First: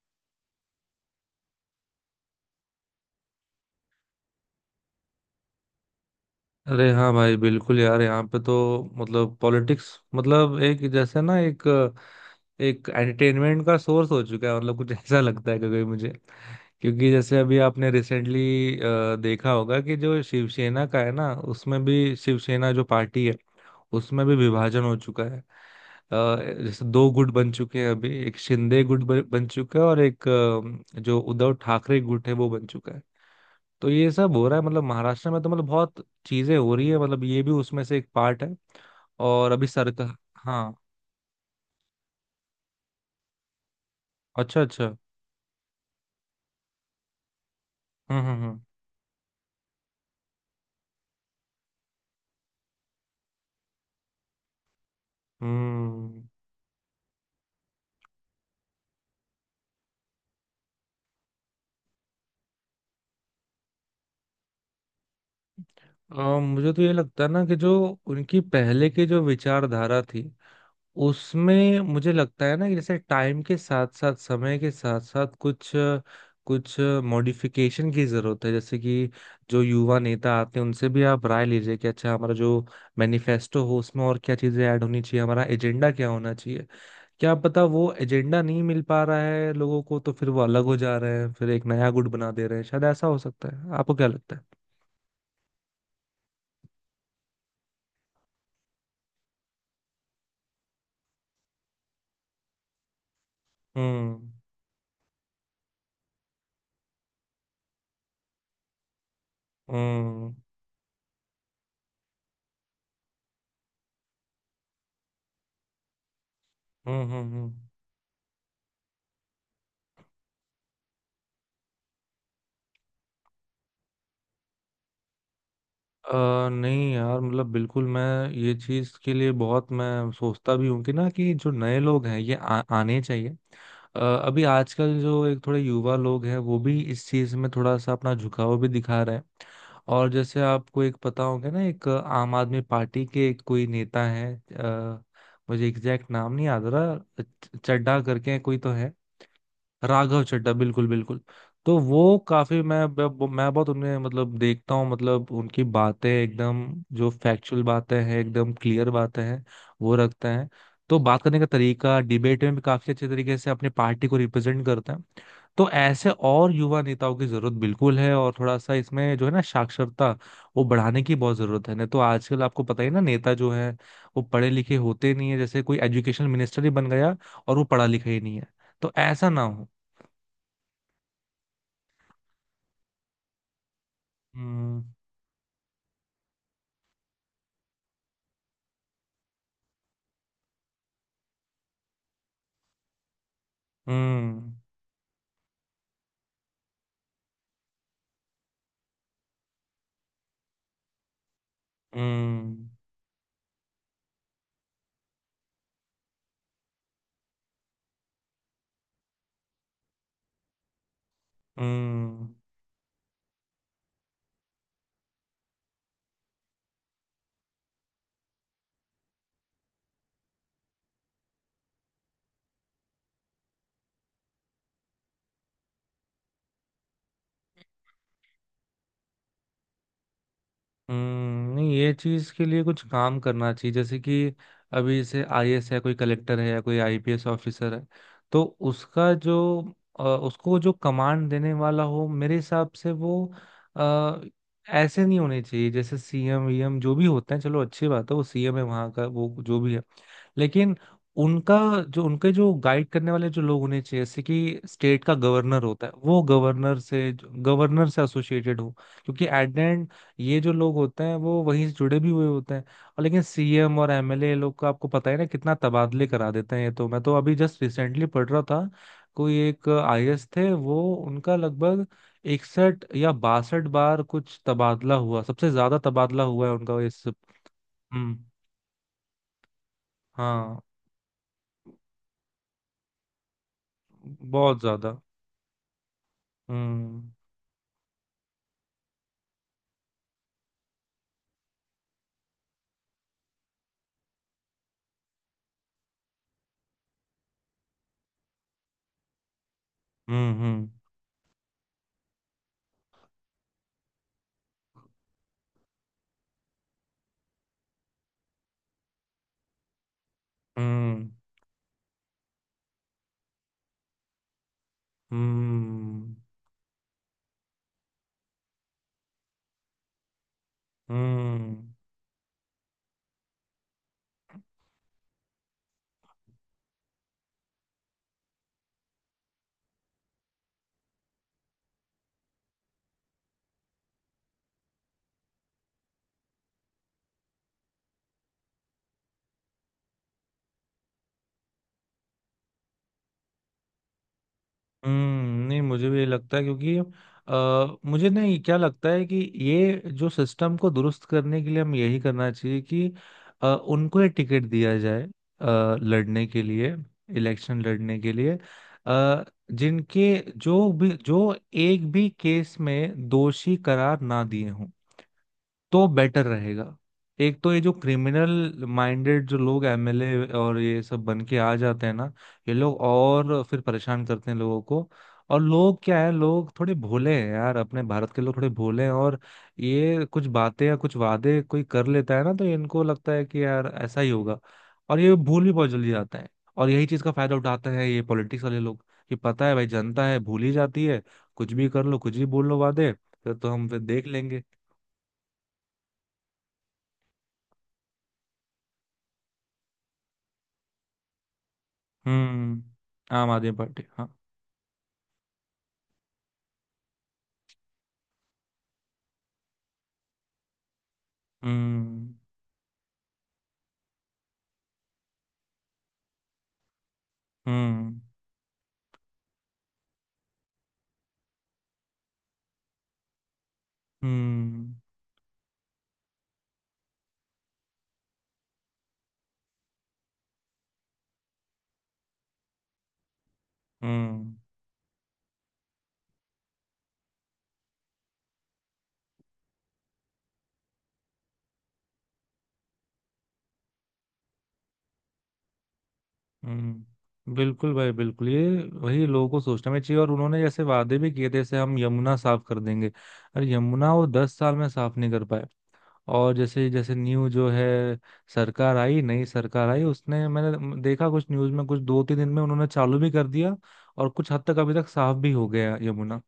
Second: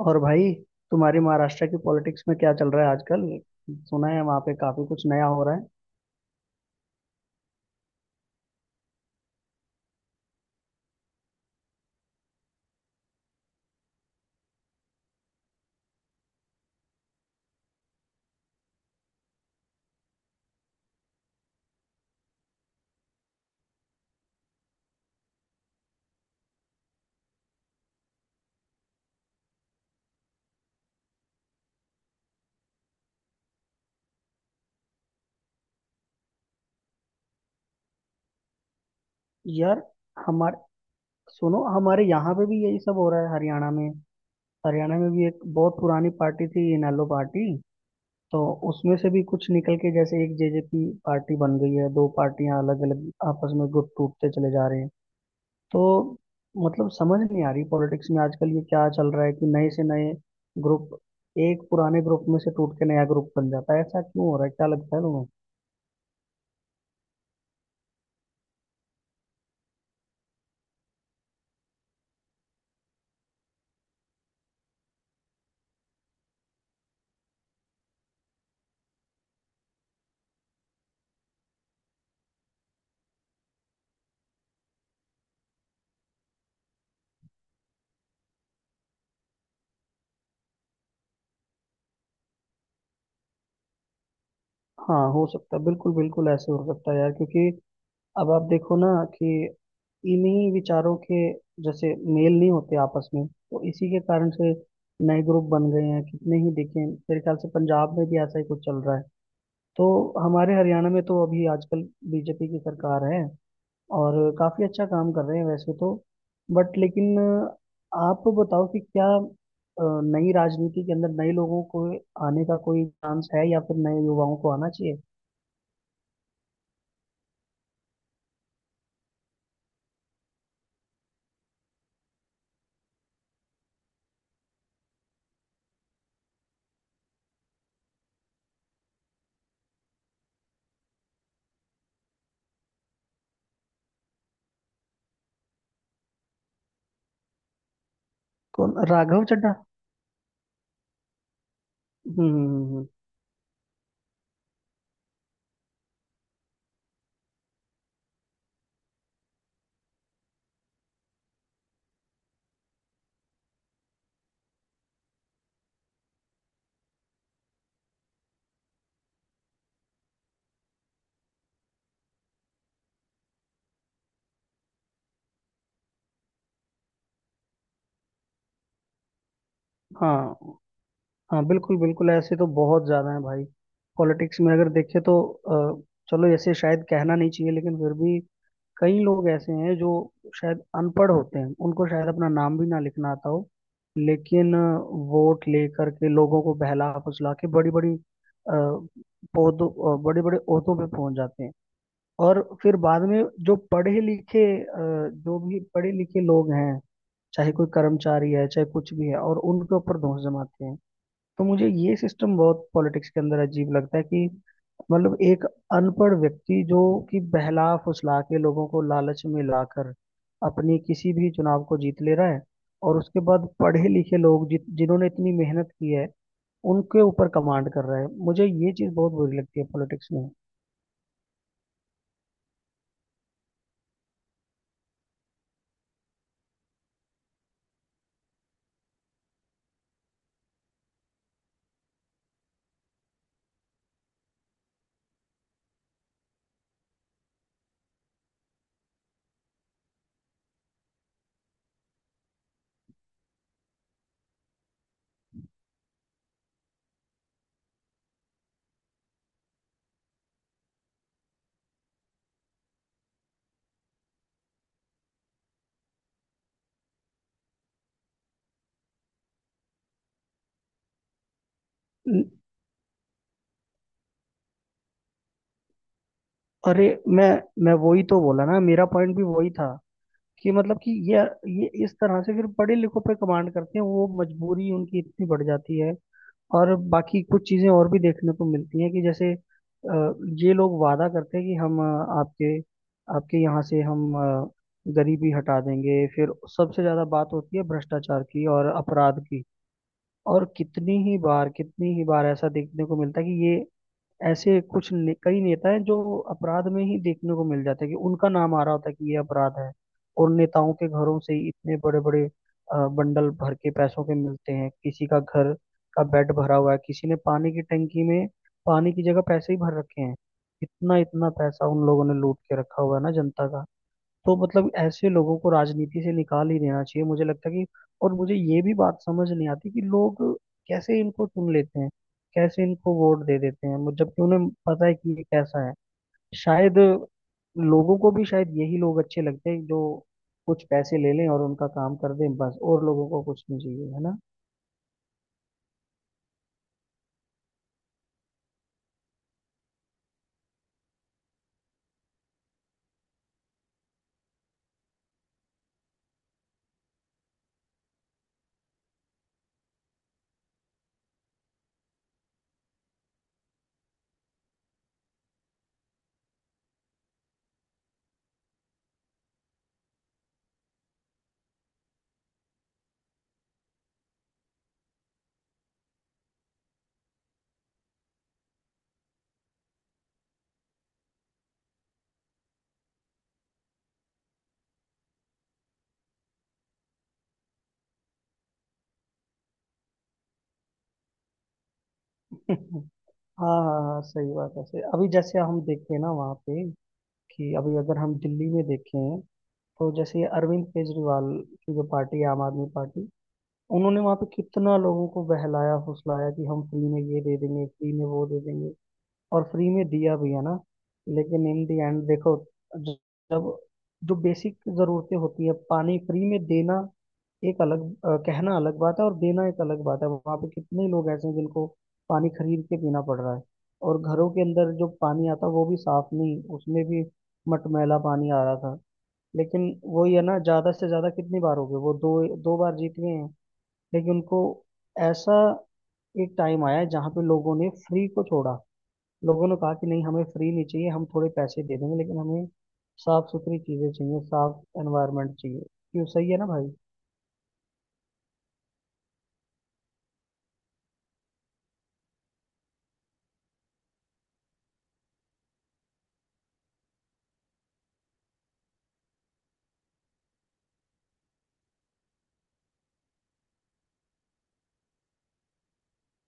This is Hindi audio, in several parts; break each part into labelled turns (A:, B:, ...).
A: और भाई, तुम्हारी महाराष्ट्र की पॉलिटिक्स में क्या चल रहा है आजकल? सुना है वहां पे काफी कुछ नया हो रहा है।
B: अरे हाँ भाई बिल्कुल यार। यहाँ पे तो पॉलिटिक्स मतलब एक जैसे ना एक एक एंटरटेनमेंट का सोर्स हो चुका है। मतलब कुछ ऐसा लगता है कभी मुझे, क्योंकि जैसे अभी आपने रिसेंटली देखा होगा कि जो शिवसेना का है ना, उसमें भी, शिवसेना जो पार्टी है उसमें भी विभाजन हो चुका है। जैसे दो गुट बन चुके हैं अभी। एक शिंदे गुट बन चुका है और एक जो उद्धव ठाकरे गुट है वो बन चुका है। तो ये सब हो रहा है मतलब महाराष्ट्र में। तो मतलब बहुत चीजें हो रही है, मतलब ये भी उसमें से एक पार्ट है। और अभी
A: यार
B: सरकार।
A: हमारे,
B: हाँ।
A: सुनो, हमारे यहाँ पे भी यही सब हो रहा है हरियाणा में।
B: अच्छा अच्छा।
A: हरियाणा में भी एक बहुत पुरानी पार्टी थी, इनेलो पार्टी। तो
B: हम्म।
A: उसमें से भी कुछ निकल के जैसे एक जेजेपी पार्टी बन गई है। दो पार्टियां अलग अलग आपस में गुट टूटते चले जा रहे हैं। तो
B: हम्म।
A: मतलब समझ नहीं आ रही पॉलिटिक्स में आजकल ये क्या चल रहा है कि नए से नए ग्रुप एक पुराने ग्रुप में से टूट के नया ग्रुप बन जाता है। ऐसा क्यों हो रहा है, क्या लगता है तुम्हें?
B: मुझे तो ये लगता है ना कि जो उनकी पहले की जो विचारधारा थी उसमें, मुझे लगता है ना, कि जैसे टाइम के साथ साथ, समय के साथ साथ कुछ कुछ मॉडिफिकेशन की जरूरत है। जैसे कि जो युवा नेता आते हैं उनसे भी आप राय लीजिए कि अच्छा हमारा जो मैनिफेस्टो हो उसमें और क्या चीजें ऐड होनी चाहिए, हमारा एजेंडा क्या होना चाहिए। क्या पता वो एजेंडा नहीं मिल पा रहा है लोगों को, तो फिर वो अलग हो जा रहे हैं, फिर एक नया गुट बना दे रहे हैं। शायद ऐसा हो सकता है। आपको क्या लगता है?
A: हाँ, हो सकता है, बिल्कुल बिल्कुल ऐसे हो सकता है यार। क्योंकि अब आप देखो ना कि इन्हीं विचारों के जैसे मेल नहीं होते आपस में, तो इसी के
B: हम्म
A: कारण से नए ग्रुप बन गए हैं। कितने ही देखें, मेरे ख्याल से पंजाब में भी ऐसा ही कुछ चल रहा है। तो
B: हम्म
A: हमारे हरियाणा में तो अभी आजकल बीजेपी की सरकार है और काफी अच्छा काम कर रहे हैं वैसे तो। बट लेकिन
B: हम्म।
A: आप बताओ कि क्या नई राजनीति के अंदर नए लोगों को आने का कोई चांस है, या फिर नए युवाओं को आना चाहिए?
B: नहीं यार मतलब बिल्कुल मैं ये चीज़ के लिए बहुत मैं सोचता भी हूँ कि ना, कि जो नए लोग हैं ये आने चाहिए। अभी आजकल जो एक थोड़े युवा लोग हैं वो भी इस चीज़ में थोड़ा सा अपना झुकाव भी दिखा रहे हैं। और जैसे आपको एक पता होगा ना, एक आम आदमी पार्टी के एक कोई नेता है मुझे एग्जैक्ट नाम नहीं याद आ रहा, चड्ढा करके कोई तो
A: कौन,
B: है।
A: राघव चड्ढा?
B: राघव चड्ढा, बिल्कुल बिल्कुल। तो वो
A: हम्म हम्म,
B: काफी,
A: हम्म, हम्म।
B: मैं बहुत उन्हें मतलब देखता हूँ, मतलब उनकी बातें एकदम, जो फैक्चुअल बातें हैं, एकदम क्लियर बातें हैं वो रखते हैं। तो बात करने का तरीका, डिबेट में भी काफी अच्छे तरीके से अपनी पार्टी को रिप्रेजेंट करते हैं। तो ऐसे और युवा नेताओं की जरूरत बिल्कुल है। और थोड़ा सा इसमें जो है ना, साक्षरता वो बढ़ाने की बहुत जरूरत है। नहीं तो आजकल आपको पता ही ना, नेता जो है वो पढ़े लिखे होते नहीं है। जैसे कोई एजुकेशन मिनिस्टर ही बन गया और वो पढ़ा लिखा ही नहीं है। तो ऐसा ना हो।
A: हाँ हाँ, बिल्कुल बिल्कुल ऐसे तो बहुत ज्यादा है भाई पॉलिटिक्स में अगर
B: हम्म
A: देखे तो। चलो ऐसे शायद कहना नहीं चाहिए, लेकिन फिर भी कई लोग ऐसे हैं जो शायद अनपढ़ होते हैं, उनको शायद अपना नाम भी ना लिखना आता हो।
B: हम्म
A: लेकिन वोट लेकर के लोगों को बहला फुसला के बड़ी बड़ी पौधों, बड़े बड़े ओहदों पे पहुंच जाते हैं।
B: हम्म
A: और
B: हम्म,
A: फिर बाद में जो पढ़े लिखे जो भी पढ़े लिखे लोग हैं, चाहे कोई कर्मचारी है चाहे कुछ भी है, और उनके ऊपर दोष जमाते हैं। तो मुझे ये
B: हम्म, हम्म,
A: सिस्टम बहुत पॉलिटिक्स के अंदर अजीब लगता है कि मतलब एक अनपढ़ व्यक्ति जो कि बहला फुसला के लोगों को लालच में लाकर अपनी किसी भी चुनाव को जीत ले रहा है, और उसके बाद पढ़े लिखे लोग जित जिन्होंने इतनी मेहनत की है उनके ऊपर कमांड कर रहा है। मुझे ये चीज बहुत बुरी लगती है पॉलिटिक्स में।
B: नहीं ये चीज के लिए कुछ काम करना चाहिए। जैसे कि अभी जैसे आईएएस है, कोई कलेक्टर है, या कोई आईपीएस ऑफिसर है, तो उसका जो, उसको जो कमांड देने वाला हो, मेरे हिसाब से वो आ, ऐसे नहीं होने चाहिए जैसे सीएम वीएम जो भी होते हैं। चलो अच्छी बात है, वो सीएम है वहां का, वो जो भी है, लेकिन उनका, जो उनके जो गाइड करने वाले जो लोग होने चाहिए, जैसे कि स्टेट का गवर्नर होता है, वो गवर्नर से एसोसिएटेड हो। क्योंकि एट द एंड ये जो लोग होते हैं वो वहीं से जुड़े भी हुए होते हैं। और लेकिन सीएम और एमएलए लोग का आपको पता है ना, कितना तबादले करा देते हैं। ये तो मैं तो अभी जस्ट रिसेंटली पढ़ रहा था, कोई एक आईएएस थे, वो उनका लगभग
A: ल-
B: 61 या 62 बार कुछ तबादला हुआ। सबसे ज्यादा तबादला हुआ है उनका
A: अरे,
B: इस।
A: मैं वही
B: हम्म।
A: तो बोला ना, मेरा पॉइंट भी वही था कि
B: हाँ।
A: मतलब कि ये इस तरह से फिर बड़े लिखों पे कमांड करते हैं, वो
B: बहुत
A: मजबूरी
B: ज्यादा।
A: उनकी इतनी बढ़ जाती है। और
B: हम्म
A: बाकी कुछ चीजें और भी देखने को मिलती हैं कि जैसे ये लोग वादा करते हैं कि हम आपके आपके यहाँ से हम गरीबी हटा देंगे। फिर सबसे ज्यादा बात होती है भ्रष्टाचार की और अपराध की। और
B: हम्म
A: कितनी ही बार ऐसा देखने को मिलता है कि ये ऐसे कई नेता हैं जो अपराध में ही देखने को मिल जाता है कि उनका नाम आ रहा होता है कि ये अपराध है। और नेताओं के
B: हम्म
A: घरों से ही इतने बड़े बड़े बंडल भर के पैसों के मिलते हैं, किसी का घर का
B: हम्म
A: बेड भरा हुआ है, किसी ने पानी की टंकी में पानी की जगह पैसे ही भर रखे हैं। इतना इतना पैसा
B: हम्म
A: उन लोगों ने लूट के रखा हुआ है ना जनता का। तो मतलब ऐसे लोगों को राजनीति से निकाल ही देना चाहिए, मुझे लगता है कि। और मुझे ये भी बात समझ नहीं आती कि लोग कैसे इनको चुन लेते हैं, कैसे इनको वोट दे देते हैं जबकि उन्हें पता है कि ये कैसा है। शायद लोगों को भी शायद यही लोग अच्छे लगते हैं जो कुछ पैसे ले लें और उनका काम कर दें बस, और लोगों को कुछ नहीं चाहिए, है ना?
B: नहीं मुझे भी ये लगता है। क्योंकि मुझे नहीं क्या लगता है कि ये जो सिस्टम को दुरुस्त करने के लिए, हम यही करना चाहिए कि उनको ये टिकट दिया जाए अ, लड़ने के लिए, इलेक्शन लड़ने के लिए, अ, जिनके जो भी, जो एक भी केस में दोषी करार ना दिए हों, तो बेटर रहेगा। एक तो ये जो क्रिमिनल माइंडेड जो लोग एमएलए और ये सब बन के आ जाते हैं ना, ये लोग और फिर परेशान करते हैं लोगों को। और लोग क्या है, लोग थोड़े भोले हैं यार, अपने भारत के लोग थोड़े भोले हैं। और ये कुछ बातें या कुछ वादे कोई कर लेता है ना, तो इनको लगता है कि यार ऐसा ही होगा। और ये भूल भी बहुत जल्दी जाते हैं। और यही चीज का फायदा उठाते हैं ये पॉलिटिक्स वाले लोग, कि पता है भाई, जनता है भूल ही जाती है, कुछ भी कर लो, कुछ भी बोल लो वादे, फिर तो
A: हाँ
B: हम फिर
A: हाँ हाँ,
B: देख
A: सही
B: लेंगे।
A: बात है सही। अभी जैसे हम देखते हैं ना वहाँ पे, कि अभी अगर हम दिल्ली में देखें, तो जैसे ये अरविंद केजरीवाल की जो पार्टी है आम
B: हम्म।
A: आदमी पार्टी,
B: आम आदमी पार्टी,
A: उन्होंने
B: हाँ।
A: वहां पे कितना लोगों को बहलाया फुसलाया कि हम फ्री में ये दे देंगे, फ्री में वो दे देंगे। और फ्री में दिया भी है ना, लेकिन इन दी एंड
B: हम्म
A: देखो, ज- जब जो बेसिक जरूरतें होती है, पानी फ्री में देना, एक अलग
B: हम्म
A: कहना अलग बात है और देना एक अलग बात है। वहां पे कितने लोग ऐसे हैं जिनको पानी खरीद के पीना पड़ रहा है, और घरों के अंदर
B: हम्म
A: जो पानी आता है वो भी साफ नहीं, उसमें भी मटमैला पानी आ रहा था। लेकिन वही है ना, ज्यादा से ज्यादा कितनी बार हो गए वो, दो दो बार जीत गए हैं। लेकिन
B: हम्म
A: उनको ऐसा एक टाइम आया जहाँ पे लोगों ने फ्री को छोड़ा, लोगों ने कहा कि नहीं हमें फ्री नहीं चाहिए, हम थोड़े पैसे दे देंगे लेकिन हमें साफ सुथरी चीजें चाहिए, साफ एनवायरनमेंट चाहिए। क्यों, सही है ना भाई?
B: हम्म। बिल्कुल भाई बिल्कुल। ये वही लोगों को सोचना भी चाहिए। और उन्होंने जैसे वादे भी किए थे, जैसे हम यमुना साफ कर देंगे। अरे यमुना वो 10 साल में साफ नहीं कर पाए। और जैसे जैसे न्यू जो है सरकार आई, नई सरकार आई, उसने, मैंने देखा कुछ न्यूज में, कुछ 2-3 दिन में उन्होंने चालू भी कर दिया। और कुछ हद तक अभी तक साफ भी हो गया यमुना।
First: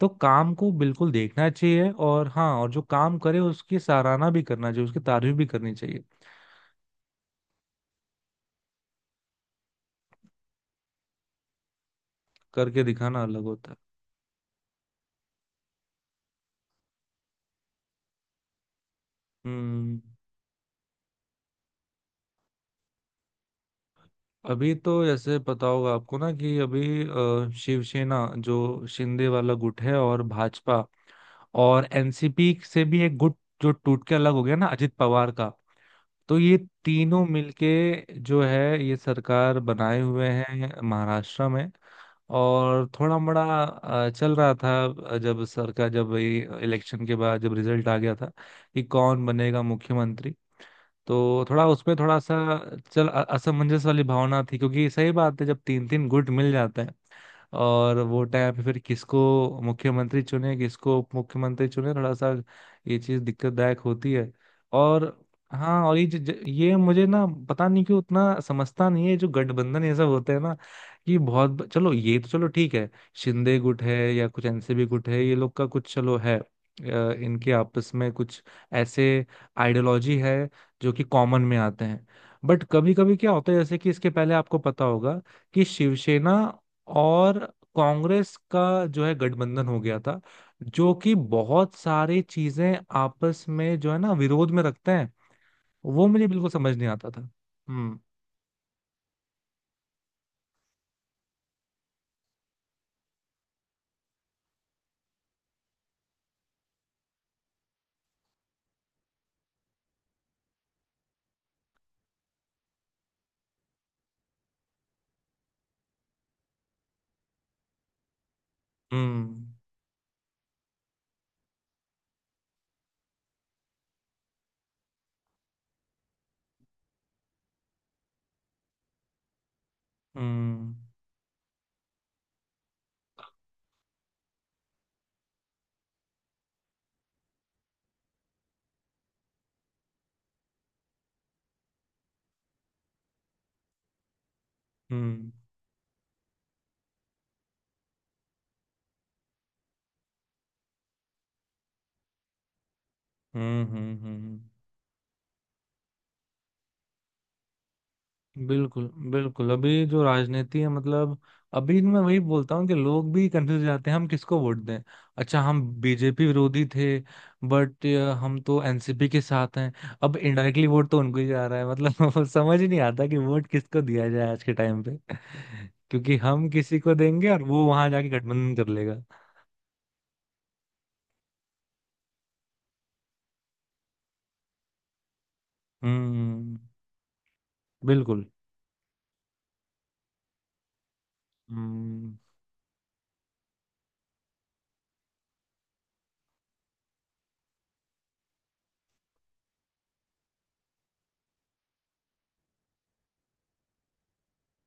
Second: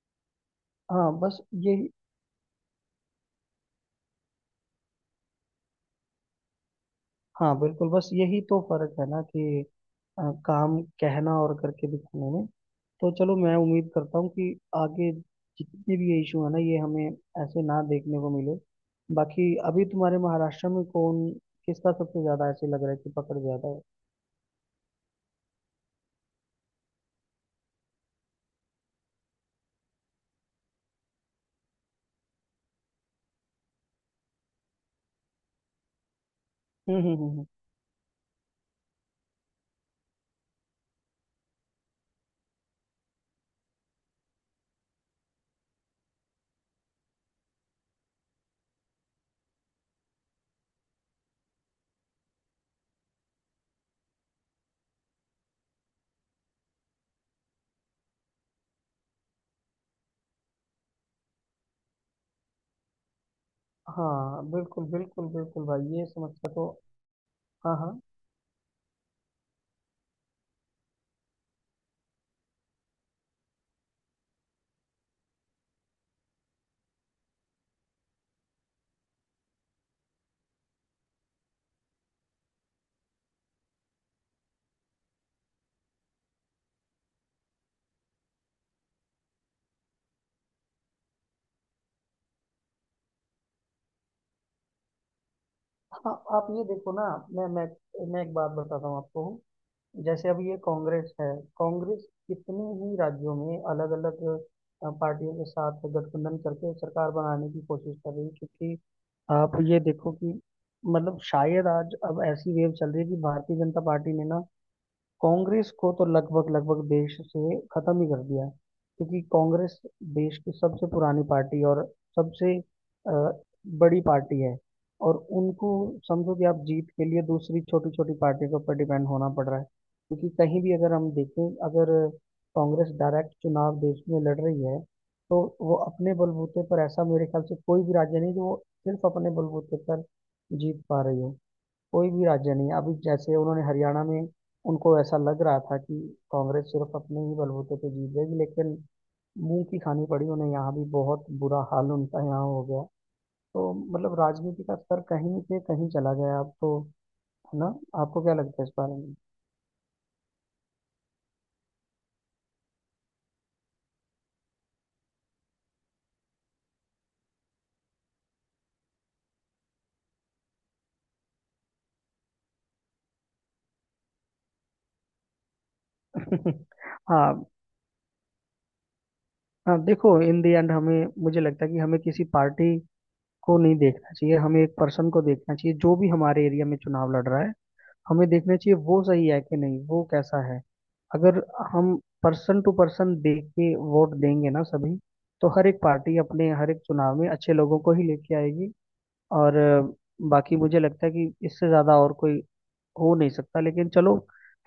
B: तो काम को
A: हाँ
B: बिल्कुल
A: बस
B: देखना
A: यही,
B: चाहिए। और हाँ, और जो काम करे उसकी सराहना भी करना चाहिए, उसकी तारीफ भी करनी चाहिए।
A: हाँ बिल्कुल, बस यही तो फर्क है ना कि काम कहना और करके दिखाने में।
B: करके
A: तो
B: दिखाना
A: चलो,
B: अलग
A: मैं
B: होता है।
A: उम्मीद करता हूँ कि आगे जितने भी ये इशू है ना, ये हमें ऐसे ना देखने को मिले। बाकी अभी
B: हम्म।
A: तुम्हारे महाराष्ट्र में कौन किसका सबसे ज्यादा ऐसे लग रहा है कि पकड़ ज्यादा है?
B: अभी तो जैसे पता होगा आपको ना, कि अभी शिवसेना जो शिंदे वाला गुट है, और भाजपा, और एनसीपी से भी एक गुट जो टूट के अलग हो गया ना अजित पवार का, तो ये
A: हम्म हम्म
B: तीनों
A: हम्म, हम्म।
B: मिलके जो है ये सरकार बनाए हुए हैं महाराष्ट्र में। और थोड़ा बड़ा चल रहा था जब सरकार, जब ये इलेक्शन के बाद जब रिजल्ट आ गया था कि कौन बनेगा मुख्यमंत्री, तो थोड़ा उसमें थोड़ा सा असमंजस वाली भावना थी। क्योंकि सही बात है, जब तीन तीन गुट मिल जाते हैं, और वो टाइम पे फिर किसको मुख्यमंत्री चुने, किसको उप मुख्यमंत्री चुने, थोड़ा सा ये चीज दिक्कतदायक होती है।
A: हाँ बिल्कुल
B: और
A: बिल्कुल बिल्कुल भाई,
B: हाँ, और ये
A: ये
B: ज, ज,
A: समस्या तो।
B: ये मुझे ना पता
A: हाँ
B: नहीं क्यों
A: हाँ
B: उतना समझता नहीं है, जो गठबंधन ये सब होते हैं ना, कि चलो ये तो चलो ठीक है, शिंदे गुट है या कुछ एनसीपी गुट है, ये लोग का कुछ चलो है, इनके आपस में कुछ ऐसे आइडियोलॉजी है जो कि कॉमन में आते हैं। बट कभी कभी क्या होता है जैसे कि, इसके पहले आपको पता होगा कि शिवसेना और कांग्रेस का जो है गठबंधन हो गया था, जो कि बहुत सारी चीजें आपस में जो है ना विरोध में रखते हैं। वो
A: हाँ,
B: मुझे
A: आप
B: बिल्कुल
A: ये
B: समझ नहीं
A: देखो ना।
B: आता था।
A: मैं मैं मैं एक बात बताता हूँ आपको। जैसे अब ये कांग्रेस है, कांग्रेस कितने ही राज्यों में अलग अलग पार्टियों के साथ गठबंधन करके सरकार बनाने की कोशिश कर रही है। क्योंकि आप ये देखो कि मतलब शायद आज अब ऐसी वेव चल रही है कि भारतीय जनता पार्टी ने ना कांग्रेस को तो लगभग लगभग देश से खत्म ही कर दिया है। क्योंकि
B: हम्म
A: कांग्रेस देश की सबसे पुरानी पार्टी और सबसे बड़ी पार्टी है, और उनको समझो कि आप जीत के लिए दूसरी छोटी छोटी पार्टी के ऊपर डिपेंड होना पड़ रहा है। क्योंकि कहीं
B: हम्म
A: भी अगर हम देखें, अगर कांग्रेस डायरेक्ट चुनाव देश में लड़ रही है, तो वो अपने बलबूते पर, ऐसा मेरे ख्याल से कोई भी राज्य नहीं जो वो सिर्फ अपने बलबूते पर जीत पा रही हो, कोई भी राज्य नहीं है। अभी जैसे उन्होंने हरियाणा में, उनको ऐसा
B: हम्म
A: लग रहा था कि कांग्रेस सिर्फ अपने ही बलबूते पे जीत जाएगी, लेकिन मुंह की खानी पड़ी उन्हें, यहाँ भी बहुत बुरा हाल उनका यहाँ हो गया।
B: हम्म
A: तो
B: हम्म हम्म
A: मतलब
B: हम्म।
A: राजनीति का स्तर कहीं से कहीं चला गया अब तो, है ना? आपको क्या लगता है इस
B: बिल्कुल
A: बारे
B: बिल्कुल। अभी जो राजनीति है मतलब, अभी मैं वही बोलता हूँ कि लोग भी कंफ्यूज जाते हैं, हम किसको वोट दें। अच्छा हम बीजेपी विरोधी थे, बट हम तो एनसीपी के साथ हैं, अब इनडायरेक्टली वोट तो उनको ही जा रहा है। मतलब समझ ही नहीं आता कि वोट किसको दिया जाए आज के टाइम पे, क्योंकि हम
A: में?
B: किसी को देंगे और
A: हाँ
B: वो वहां जाके गठबंधन कर लेगा।
A: हाँ, देखो इन द एंड हमें, मुझे लगता है कि हमें किसी पार्टी को नहीं देखना चाहिए, हमें एक पर्सन को देखना चाहिए जो भी हमारे
B: हम्म,
A: एरिया में चुनाव लड़ रहा है।
B: बिल्कुल।
A: हमें देखना चाहिए वो सही है कि नहीं, वो कैसा है। अगर हम
B: हम्म
A: पर्सन टू पर्सन देख के वोट देंगे ना सभी, तो हर एक पार्टी अपने हर एक चुनाव में अच्छे लोगों को ही लेके आएगी। और बाकी मुझे लगता है कि इससे ज्यादा और कोई हो नहीं सकता। लेकिन चलो,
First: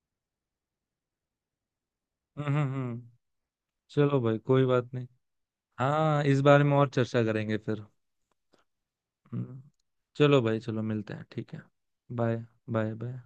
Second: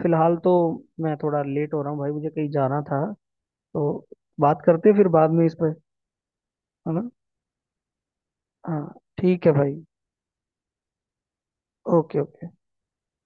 A: फिलहाल तो मैं थोड़ा लेट हो रहा हूँ भाई, मुझे
B: हम्म
A: कहीं
B: हम्म
A: जाना था।
B: हम्म।
A: तो
B: चलो भाई
A: बात
B: कोई
A: करते
B: बात
A: हैं
B: नहीं।
A: फिर बाद में इस पर,
B: हाँ इस बारे में और
A: है ना?
B: चर्चा करेंगे फिर।
A: हाँ ठीक है
B: हम्म,
A: भाई।
B: चलो भाई, चलो मिलते हैं, ठीक है।
A: Okay
B: bye
A: okay.
B: Bye bye.